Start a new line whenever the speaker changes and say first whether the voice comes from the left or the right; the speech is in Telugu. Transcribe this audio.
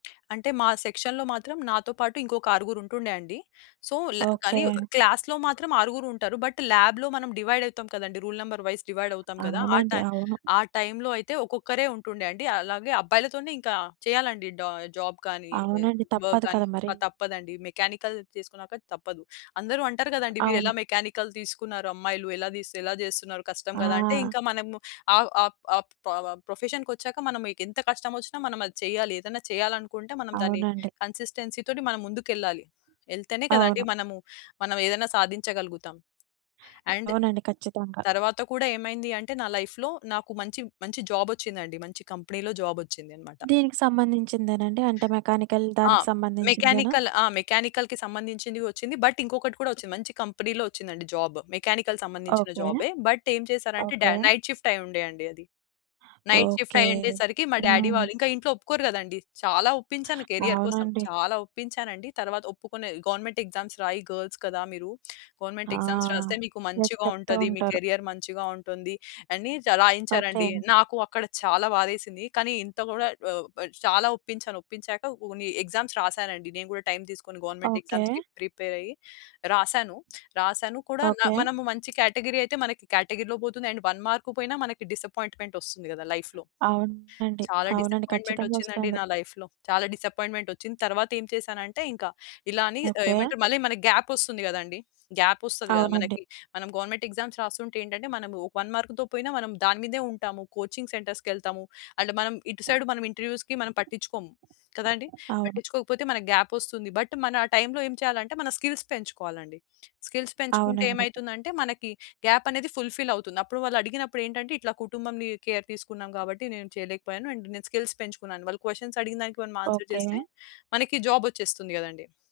left: అంటే మా సెక్షన్‌లో మాత్రం నాతో పాటు ఇంకొక ఆరుగురు ఉంటుండే అండి. సో, ల కానీ
right: ఓకే.
left: క్లాస్‌లో మాత్రం ఆరుగురు ఉంటారు. బట్ ల్యాబ్‌లో మనం డివైడ్ అయితాం కదండీ. రూల్ నంబర్ వైస్ డివైడ్ అవుతాం కదా! ఆ
right: అవునండి.
left: టైమ్
right: అవును.
left: టైమ్‌లోఅయితే ఒక్కొక్కరే ఉంటుండే అండి. అలాగే అబ్బాయిలతోనే ఇంకా చేయాలండి డ జాబ్ గాని, ఆహ్,
right: అవునండి.
left: వర్క్
right: తప్పదు
left: గాని,
right: కదా
left: ప
right: మరి!
left: తప్పదండి మెకానికల్ చేసుకున్నాక తప్పదు. అందరు అంటారు కదండీ మీరు ఎలా
right: అవును.
left: మెకానికల్ తీసుకున్నారు. అమ్మాయిలు ఎలా తిస్ ఎలా చేస్తున్నారు? కష్టం కదా! అంటే
right: ఆ!
left: ఇంకా మనము ఆ ఆప్ ఆప్ పొవ ప్రొఫెషన్‌కి వచ్చాక మనం మీకెంత కష్టమొచ్చినా మనం అది చెయ్యాలి. ఏదైనా చేయాలి అనుకుంటే మనం దాన్ని
right: అవునండి.
left: కన్సిస్టెన్సీతోని మనం ముందుకెళ్ళాలి. ఎళ్తేనే కదండీ
right: అవును.
left: మనము మనం ఏదైనా సాధించగలుగుతాం. అండ్
right: అవునండి. ఖచ్చితంగా.
left: తర్వాత కూడా ఏమైంది అంటే నా లైఫ్‌లో నాకు మంచి మంచి జాబ్ ఒచ్చిందండి. మంచి కంపెనీలో జాబ్ ఒచ్చింది అనమాట.
right: దీనికి సంబంధించిందేనండి? అంటే మెకానికల్
left: ఆ!
right: దానికి సంబంధించిందేనా?
left: మెకానికల్. ఆ! మెకానికల్‌కి సంబంధించింది ఒచ్చింది. బట్ ఇంకొకటి కూడా ఒచ్చింది. మంచి కంపెనీలో ఒచ్చిందండి జాబ్. మెకానికల్‌కు సంబంధించిన
right: ఓకే.
left: జాబే, బట్ ఏం చేసారంటే డా
right: ఓకే.
left: నైట్ షిఫ్ట్ అయ్యుండే అండి అది. Night shift
right: okay.
left: అయ్యుండే సరికి మా డ్యాడీ వాళ్ళు
right: హ్మ్.
left: ఇంకా ఇంట్లో ఒప్పుకోరు కదండీ. చాలా ఒప్పించాను కెరీర్ కోసం.
right: అవునండి.
left: చాలా ఒప్పించానండి. తరువాత ఒప్పుకునే "గవర్నమెంట్ ఎగ్జామ్స్ రాయి గర్ల్స్ కదా! మీరు
right: ఆ!
left: గవర్నమెంట్ ఎగ్జామ్స్ రాస్తే మీకు
right: ఎస్
left: మంచిగా
right: చెప్తూ
left: ఉంటది. మీ
right: ఉంటారు.
left: కెరీయర్ మంచిగా ఉంటుంది" అని చ రాయించారండి.
right: ఓకే.
left: నాకు అక్కడ చాలా బాధేసింది. కానీ ఇంత గూడా ఒ ఆహ్, చాలా ఒప్పించాను. ఒప్పించాక కొన్ని ఎగ్జామ్స్ రాసానండి. నేను కూడా టైమ్ తీసుకొని గవర్నమెంట్
right: ఓకే.
left: ఎగ్జామ్స్‌కి ప్రిపేర్ అయ్యి రాసాను. రాసాను కూడా న
right: ఓకే.
left: మనము మంచి కేటగరీ అయితే మన కేటగరీలో పోతుంది అండ్ 1 మార్క్ పోయిన మనకి డిసప్పాయింట్‌మెంట్ ఒస్తుంది కదా! లైఫ్‌లో.
right: అవునండి.
left: చాలా
right: అవునండి.
left: డిసప్పాయింట్‌మెంట్
right: ఖచ్చితంగా
left: ఒచ్చిందండి
right: ఒస్తుంది.
left: నా లైఫ్‌లో. చాలా డిసప్పాయింట్‌మెంట్ ఒచ్చింది. తరువాత ఏమి చేశానంటే ఇంకా ఇలా అని ఆహ్,
right: ఓకే.
left: ఏమంటారు? మళ్ళి మనకి గ్యాప్ ఒస్తుంది గదండీ. గ్యాప్ ఒస్తది గదా
right: అవునండి.
left: మనకి. మనం గవర్నమెంట్ ఎగ్జామ్స్ రాస్తుంటే ఏంటంటే మనం ఒక వన్ మార్క్‌తో పోయినా మనం దాని మీదే ఉంటాము. కోచింగ్ సెంటర్స్‌కి ఎళ్తాము అండ్ మనం ఇటు సైడ్ మనం ఇంటర్వ్యూస్‌కి మనం పట్టించుకోము. కదండీ?
right: అవును.
left: పట్టించుకోకపోతే మనకి గ్యాప్ వస్తుంది. బట్ మన టైమ్‌లో ఏం చేయాలంటే మన స్కిల్స్ పెంచుకోవాలండి. స్కిల్స్ పెంచుకుంటే
right: అవునండి.
left: ఏమైతుందంటే మనకి గ్యాప్ అనేది ఫుల్‌ఫిల్ అవుతుంది. అప్పుడు వాళ్ళడిగినప్పుడు ఏంటంటే ఇట్లా కుటుంబంని కేర్ తీసుకున్నాం కాబట్టి నేను చేయలేకపోయాను. అండ్ నేను స్కిల్స్ పెంచుకున్నాను. వాళ్ళు క్వెషన్స్ అడిగినదానికి మనం ఆన్సర్ చేస్తే
right: ఓకే.
left: మనకి జాబ్ ఒచ్చేస్తుంది గదండీ.